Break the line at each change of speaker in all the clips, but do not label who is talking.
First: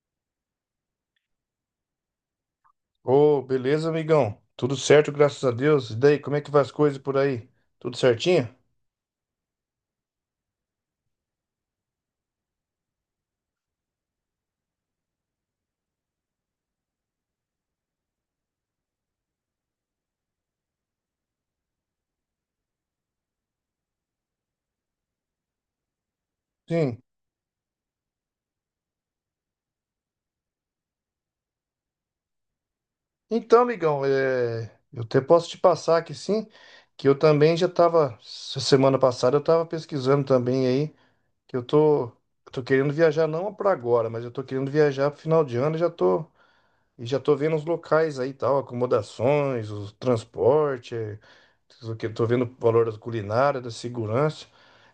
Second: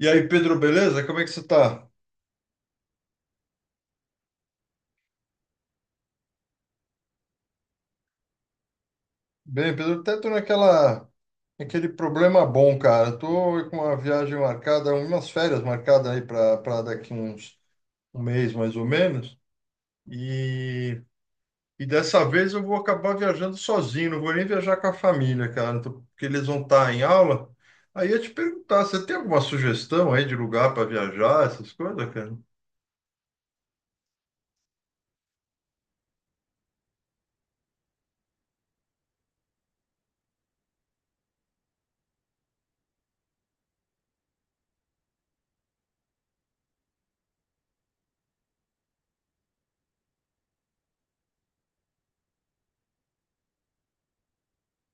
E aí, Pedro, beleza? Como é que você tá?
Ô, beleza, amigão? Tudo certo, graças a Deus. E daí, como é que vai as coisas por aí? Tudo certinho?
Bem, Pedro, até tô naquele problema bom, cara. Tô com uma viagem marcada, umas férias marcadas aí para daqui uns um mês mais ou menos. E, e dessa vez eu vou acabar viajando sozinho, não vou nem viajar com a família, cara, porque eles vão estar em
Sim.
aula. Aí eu ia te perguntar, você tem alguma sugestão aí de lugar para viajar, essas coisas, cara?
Então, amigão, eu até posso te passar aqui sim, que eu também já tava, semana passada eu tava pesquisando também aí, que eu tô querendo viajar não para agora, mas eu tô querendo viajar pro final de ano, e já tô vendo os locais aí, e tal, acomodações, o transporte, tô vendo o valor da culinária, da segurança.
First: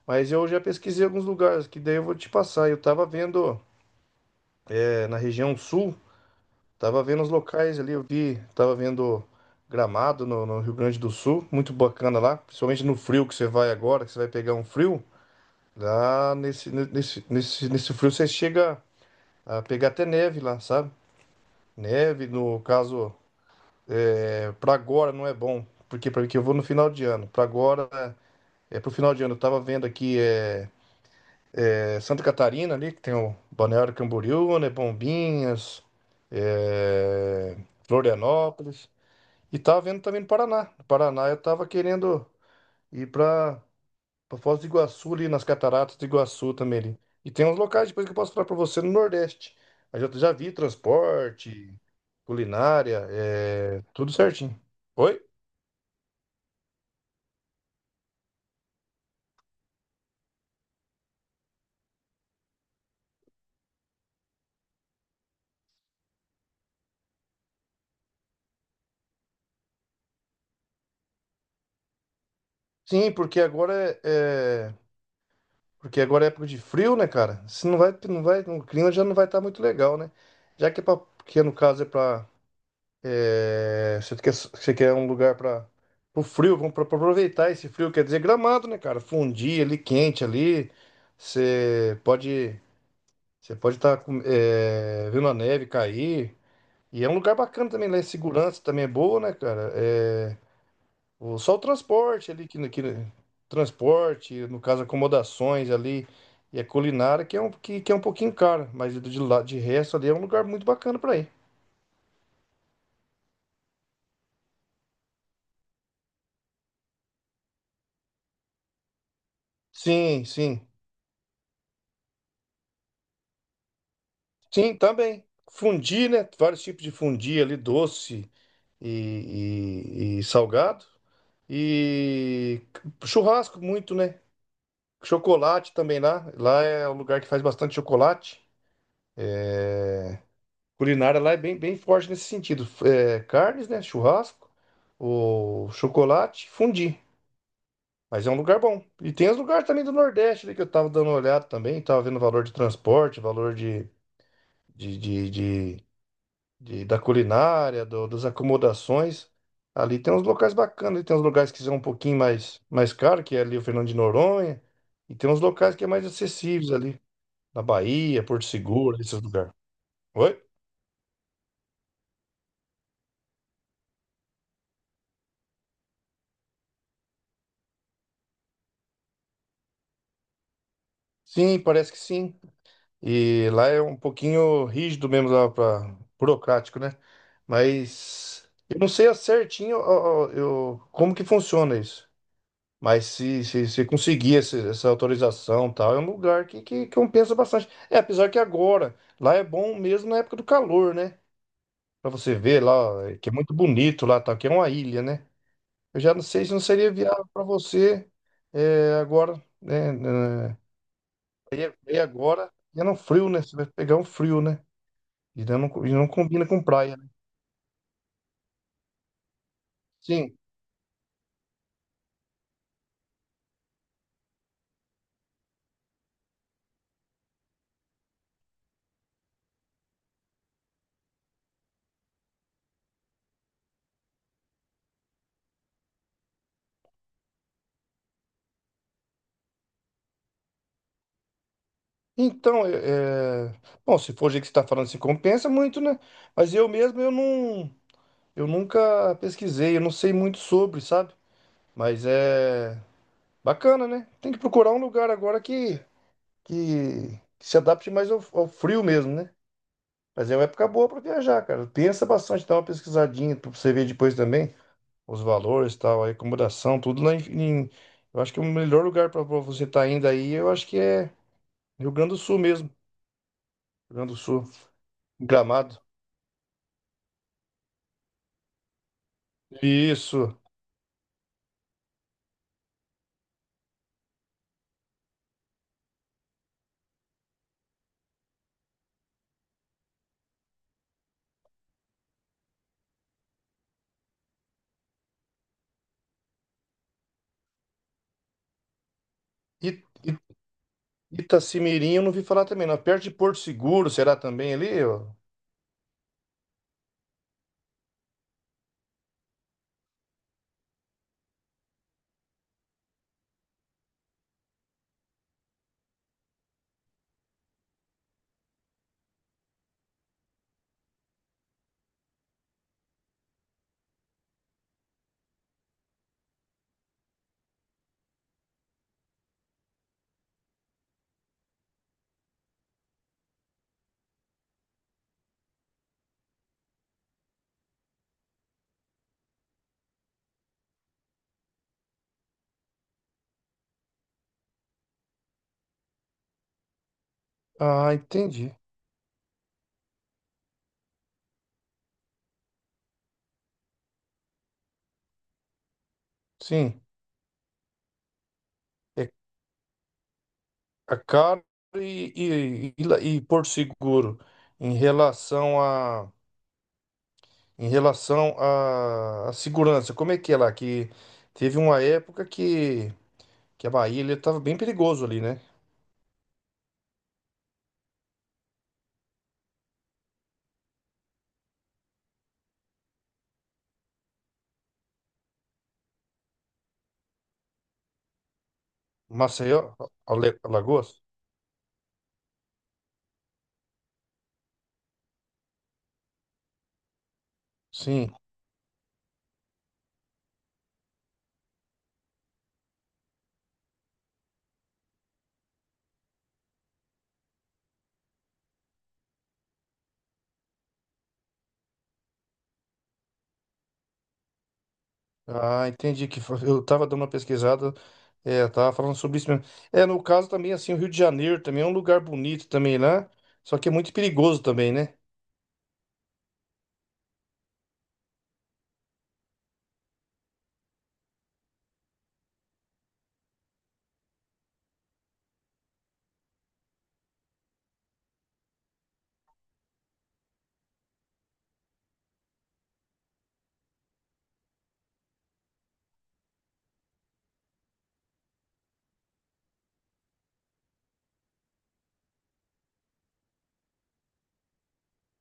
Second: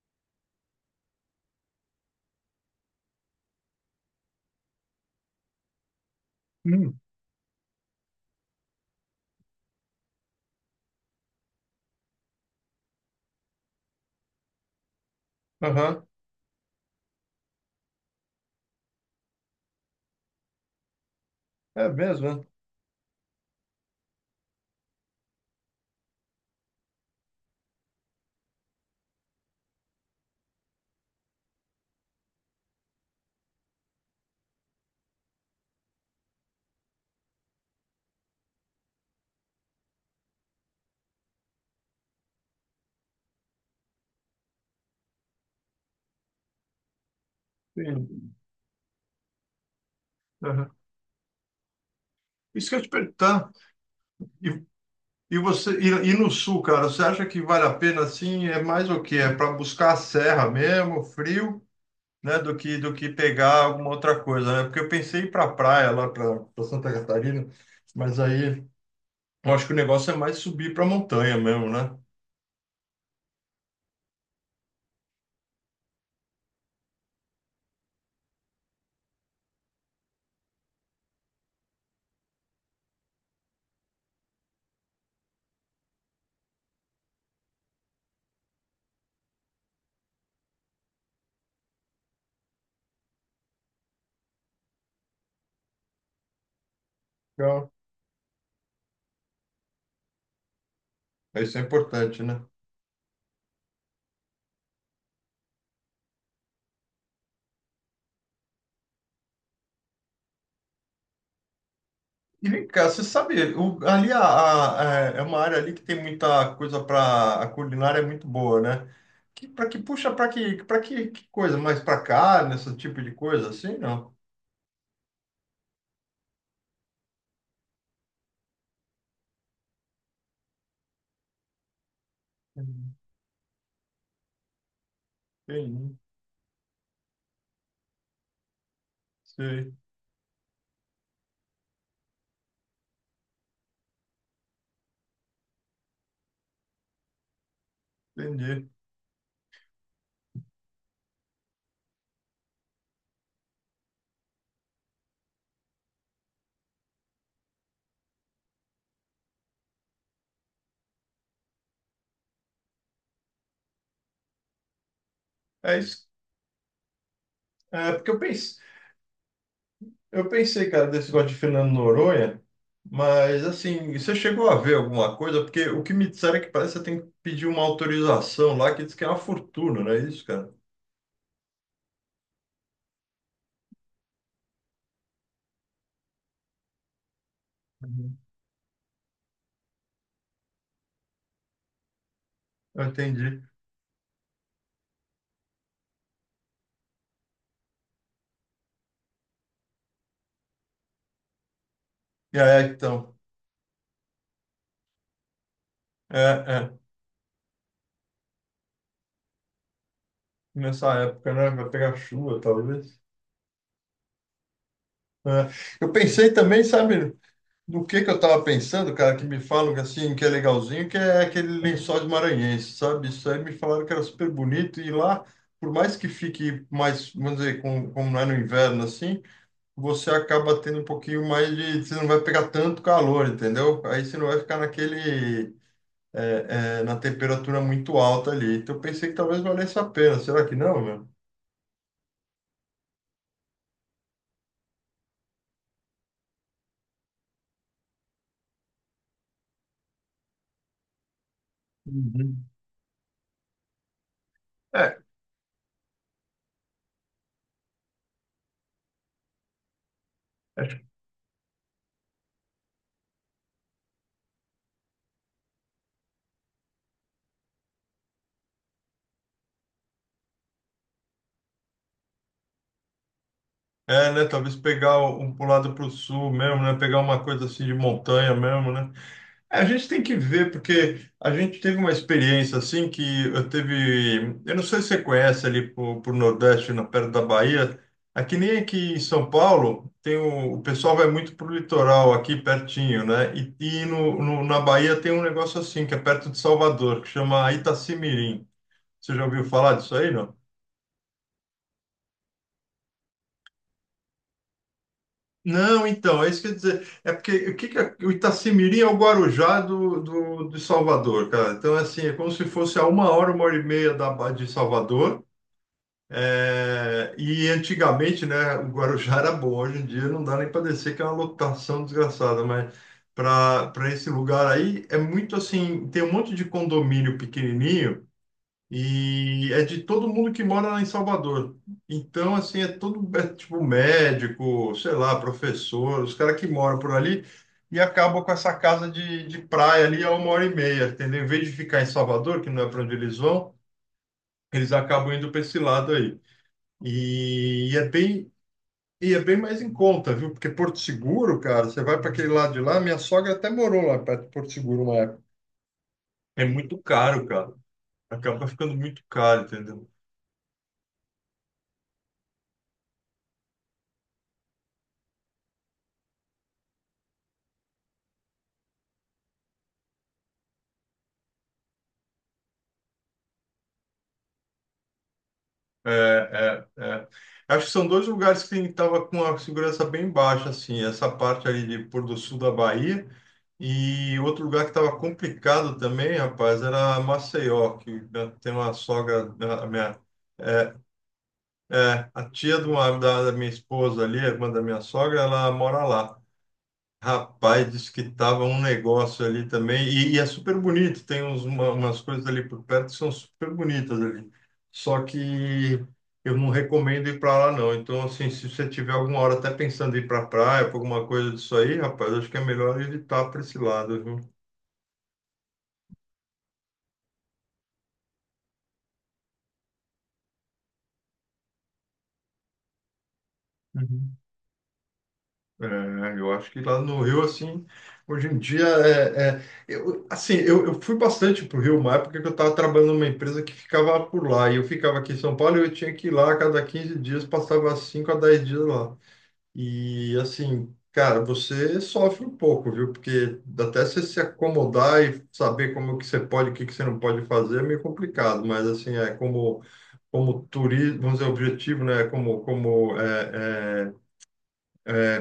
Mas eu já pesquisei alguns lugares que daí eu vou te passar. Eu tava vendo na região sul,
Hum.
tava vendo os locais ali, eu vi, tava vendo Gramado no Rio Grande do Sul, muito bacana lá, principalmente no frio que você vai agora, que você vai pegar um frio,
Aham.
lá nesse frio você chega a pegar até neve lá, sabe?
É
Neve,
mesmo, né?
no caso, para agora não é bom, porque para que eu vou no final de ano. Para agora é pro final de ano. Eu tava vendo aqui É Santa Catarina ali, que tem o Balneário Camboriú, né? Bombinhas, é, Florianópolis. E tava vendo também no Paraná. No Paraná eu tava querendo ir pra Foz do Iguaçu ali, nas cataratas do Iguaçu também ali. E tem uns locais depois que eu
Sim.
posso falar pra você no Nordeste. Mas eu já vi
Aham.
transporte,
Isso que eu ia te
culinária,
perguntar.
tudo certinho.
E
Oi?
E você e, e no sul, cara, você acha que vale a pena assim? É mais o quê? É para buscar a serra mesmo, frio, né? Do que pegar alguma outra coisa, né? Porque eu pensei em ir para praia lá para Santa Catarina, mas aí eu acho que o negócio é mais subir para montanha mesmo, né?
Sim, porque porque agora é época de frio, né, cara? Se não vai, não vai, o clima já não vai estar muito legal, né? Já que no caso é pra. Você quer um lugar para o frio, vamos pra aproveitar esse frio, quer dizer Gramado, né, cara? Fundir ali quente ali, você pode, você pode estar vendo a neve cair. E é um lugar
Então,
bacana também, lá em segurança também é boa, né, cara? Só
isso
o
é importante,
transporte
né?
ali, que transporte, no caso, acomodações ali, e a culinária, que é um pouquinho caro, mas de, lá de resto ali é um lugar muito bacana para ir.
E, cara, você sabe, ali é uma área ali que tem muita coisa para a culinária é muito boa, né? Que puxa
Sim, sim.
que coisa mais para carne, esse tipo de coisa assim, não?
Sim, também. Fundi, né? Vários tipos de fundi ali, doce e salgado. E churrasco muito, né? Chocolate
Entendi,
também lá. Lá é um lugar que faz bastante chocolate.
sei,
Culinária lá é bem, bem forte nesse sentido. É, carnes, né? Churrasco, o chocolate, fundi. Mas é um lugar
entendi.
bom. E tem os lugares também do Nordeste, né, que eu tava dando uma olhada também, tava vendo o valor de transporte, valor de, de, de- da culinária, das acomodações. Ali tem uns locais bacanas, ali tem uns lugares que são mais caro, que é ali o Fernando de Noronha, e tem uns locais
É
que é mais
isso.
acessíveis ali, na
É, porque
Bahia, Porto Seguro, esses lugares.
eu
Oi?
pensei, cara, desse negócio de Fernando Noronha, mas assim, você chegou a ver alguma coisa? Porque o que me disseram é que parece que você tem que pedir uma autorização lá, que diz que é uma fortuna, não é isso, cara?
Sim, parece que sim. E lá é um pouquinho rígido mesmo, burocrático, né?
Uhum.
Mas eu não sei certinho eu, como que funciona isso.
Eu
Mas
entendi.
se conseguir essa autorização e tal, é um lugar que compensa bastante. É, apesar que agora, lá é bom mesmo na época do calor, né? Pra você
E
ver
aí,
lá, ó,
então,
é que é muito bonito lá, tal. Que é uma ilha, né? Eu já
é,
não sei se não
é,
seria viável pra você agora, né?
nessa época, né?
E
Vai pegar chuva,
e é no
talvez.
frio, né? Você vai pegar um frio, né?
É. Eu
E não
pensei
combina com
também,
praia, né?
sabe? Do que eu tava pensando, cara, que me falam que assim, que é
Sim.
legalzinho, que é aquele lençóis maranhenses, sabe? Isso aí me falaram que era super bonito e lá, por mais que fique mais, vamos dizer, como não é no inverno assim, você acaba tendo um pouquinho mais de, você não vai pegar tanto calor, entendeu? Aí você não vai ficar naquele, é, é, na temperatura muito alta ali. Então eu pensei que talvez valesse a pena. Será que não, meu?
Bom, se for o jeito que você está falando, se compensa muito, né? Mas eu mesmo, eu não... Eu nunca pesquisei, eu não sei muito sobre, sabe? Mas
Uhum.
é... Bacana, né? Tem que procurar um
É,
lugar agora que... que se adapte mais ao frio mesmo, né? Mas é uma época
acho que
boa para viajar, cara. Pensa bastante, dá uma pesquisadinha para você ver depois também os valores, tal, a acomodação, tudo lá em... em- Eu acho que o melhor lugar para você estar tá indo aí, eu acho que é Rio Grande do Sul mesmo. Rio Grande
é,
do
né?
Sul.
Talvez pegar um pro lado
Gramado.
pro sul mesmo, né? Pegar uma coisa assim de montanha mesmo, né? É, a gente tem que
Isso.
ver, porque a gente teve uma experiência assim que eu teve. Eu não sei se você conhece ali pro Nordeste, na perto da Bahia. Aqui nem aqui em São Paulo, tem o pessoal vai muito pro litoral aqui pertinho, né? E na Bahia tem um negócio assim, que é perto de Salvador, que chama Itacimirim. Você já ouviu falar
I,
disso aí,
I,
não?
Itacimirim eu não vi falar também, não. Perto de Porto Seguro, será também ali? Ó?
Não, então, é isso que eu ia dizer. É porque o que que o Itacimirim é o Guarujá de Salvador, cara. Então, assim, é como se fosse a uma hora e meia de Salvador. É, e antigamente, né, o Guarujá era bom. Hoje em dia não dá nem para descer, que é uma lotação desgraçada. Mas para esse lugar aí, é muito assim: tem um monte de condomínio pequenininho. E é de todo mundo que mora lá em Salvador. Então, assim, é todo, é, tipo, médico, sei lá, professor, os caras que moram por ali e acabam com essa casa de praia ali a uma hora e meia, entendeu? Em vez de ficar em Salvador, que não é para onde eles vão, eles acabam indo para esse lado aí. E, e é
Ah,
bem,
entendi.
e é bem mais em conta, viu? Porque Porto Seguro, cara, você vai para aquele lado de lá, minha sogra até morou lá perto de Porto Seguro uma época. É muito
Sim.
caro, cara. Acaba ficando muito
É
caro, entendeu?
a Caro e, e Porto Seguro. Em relação a, em relação a segurança, como é que é lá? Que teve uma época que a Bahia estava bem perigoso ali, né?
É, é, é. Acho que são dois lugares que estava com a segurança bem baixa, assim, essa parte ali de pôr do sul da Bahia e outro lugar que estava complicado também, rapaz, era Maceió, que né, tem uma sogra, né, a
Maceió,
minha, é,
Alagoas?
é, a tia da minha esposa ali, a irmã da minha sogra, ela mora lá. Rapaz, disse que
Sim.
tava um negócio ali também, e é super bonito, tem uns, umas coisas ali por perto que são super bonitas ali. Só que eu não recomendo ir para lá, não. Então, assim, se você tiver alguma hora até pensando em ir para praia, para alguma coisa disso aí, rapaz, acho que é melhor evitar para esse lado, viu?
Ah, entendi eu tava dando uma pesquisada, é, tava falando sobre isso mesmo. É, no caso também, assim, o Rio de Janeiro também é um lugar bonito também, né? Só que é muito perigoso também, né?
É, eu acho que lá no Rio, assim, hoje em dia, eu, assim, eu fui bastante para o Rio uma época que eu estava trabalhando numa empresa que ficava por lá, e eu ficava aqui em São Paulo e eu tinha que ir lá a cada 15 dias, passava 5 a 10 dias lá. E, assim, cara, você sofre um pouco, viu? Porque até você se acomodar e saber como é que você pode, o que que você não pode fazer é meio complicado, mas, assim, é como, como turismo, vamos dizer, objetivo, né? Como, como é, é,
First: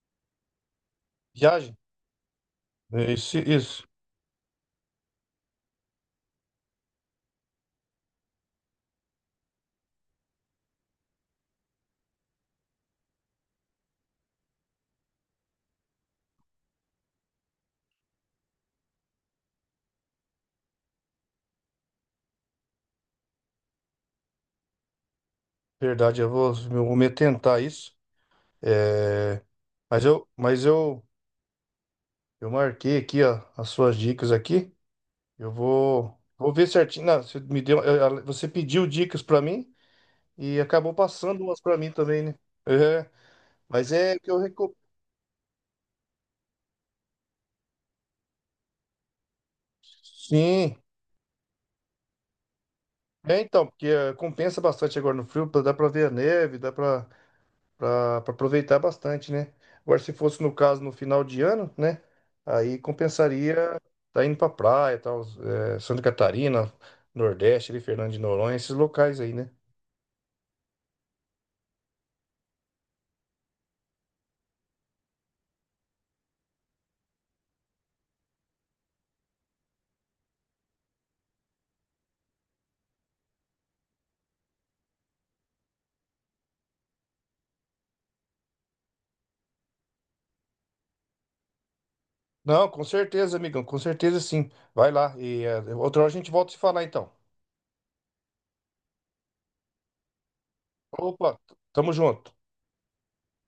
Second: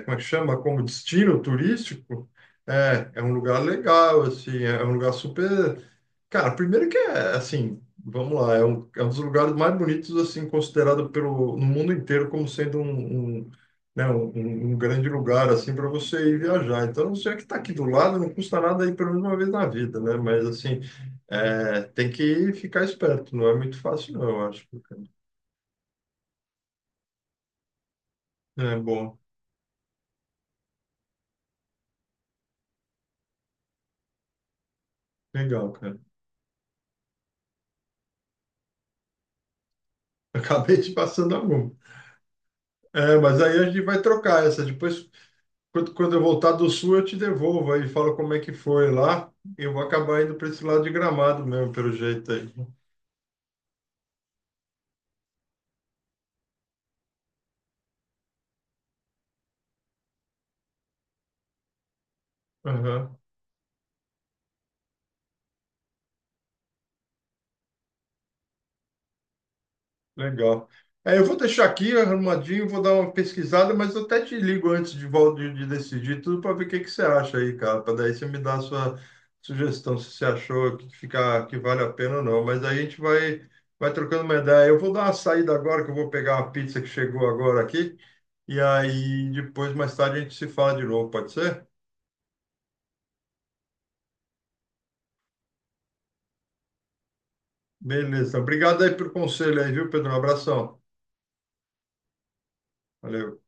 como é que chama, como destino
Viagem.
turístico, é,
É,
é um lugar
Isso.
legal, assim, é um lugar super. Cara, primeiro que é, assim, vamos lá, é um dos lugares mais bonitos, assim, considerado pelo, no mundo inteiro como sendo um, né, um grande lugar, assim, para você ir viajar. Então, se é que está aqui do lado, não custa nada ir pelo menos uma vez na vida, né? Mas, assim, é, tem que ficar esperto, não é muito fácil, não, eu acho, cara.
Verdade, eu vou me tentar isso.
É bom,
É, mas eu, mas eu, eu marquei aqui, ó, as suas dicas aqui.
legal, cara.
Vou ver certinho. Não, você me deu, você pediu dicas pra mim e
Acabei te
acabou
passando
passando
a
umas
mão.
pra mim também, né? É,
É, mas aí a gente
mas
vai
é que eu
trocar essa.
recomendo.
Depois, quando eu voltar do sul, eu te devolvo aí, falo como é que foi lá. Eu vou acabar indo para esse
Sim.
lado de Gramado mesmo, pelo jeito aí.
É, então, porque compensa bastante agora no frio, pra- dá pra ver a neve, dá pra pra aproveitar bastante, né? Agora, se fosse no caso no final de ano, né? Aí
Aham.
compensaria tá indo pra praia, tal, Santa Catarina, Nordeste, ali, Fernando de Noronha, esses locais aí, né?
Legal. É, eu vou deixar aqui arrumadinho, vou dar uma pesquisada, mas eu até te ligo antes de, de decidir tudo para ver o que você acha aí, cara. Para daí você me dar a sua sugestão, se você achou que, fica, que vale a pena ou não. Mas aí a gente vai, vai trocando uma ideia. Eu vou dar uma saída agora, que eu vou pegar uma pizza que chegou agora aqui. E aí depois, mais tarde, a gente se fala de novo, pode ser?
Não, com certeza, amigão, com certeza sim. Vai lá e outra hora a gente volta a se falar então.
Beleza. Obrigado aí pelo conselho aí, viu, Pedro? Um abração.
Opa, tamo junto.
Valeu.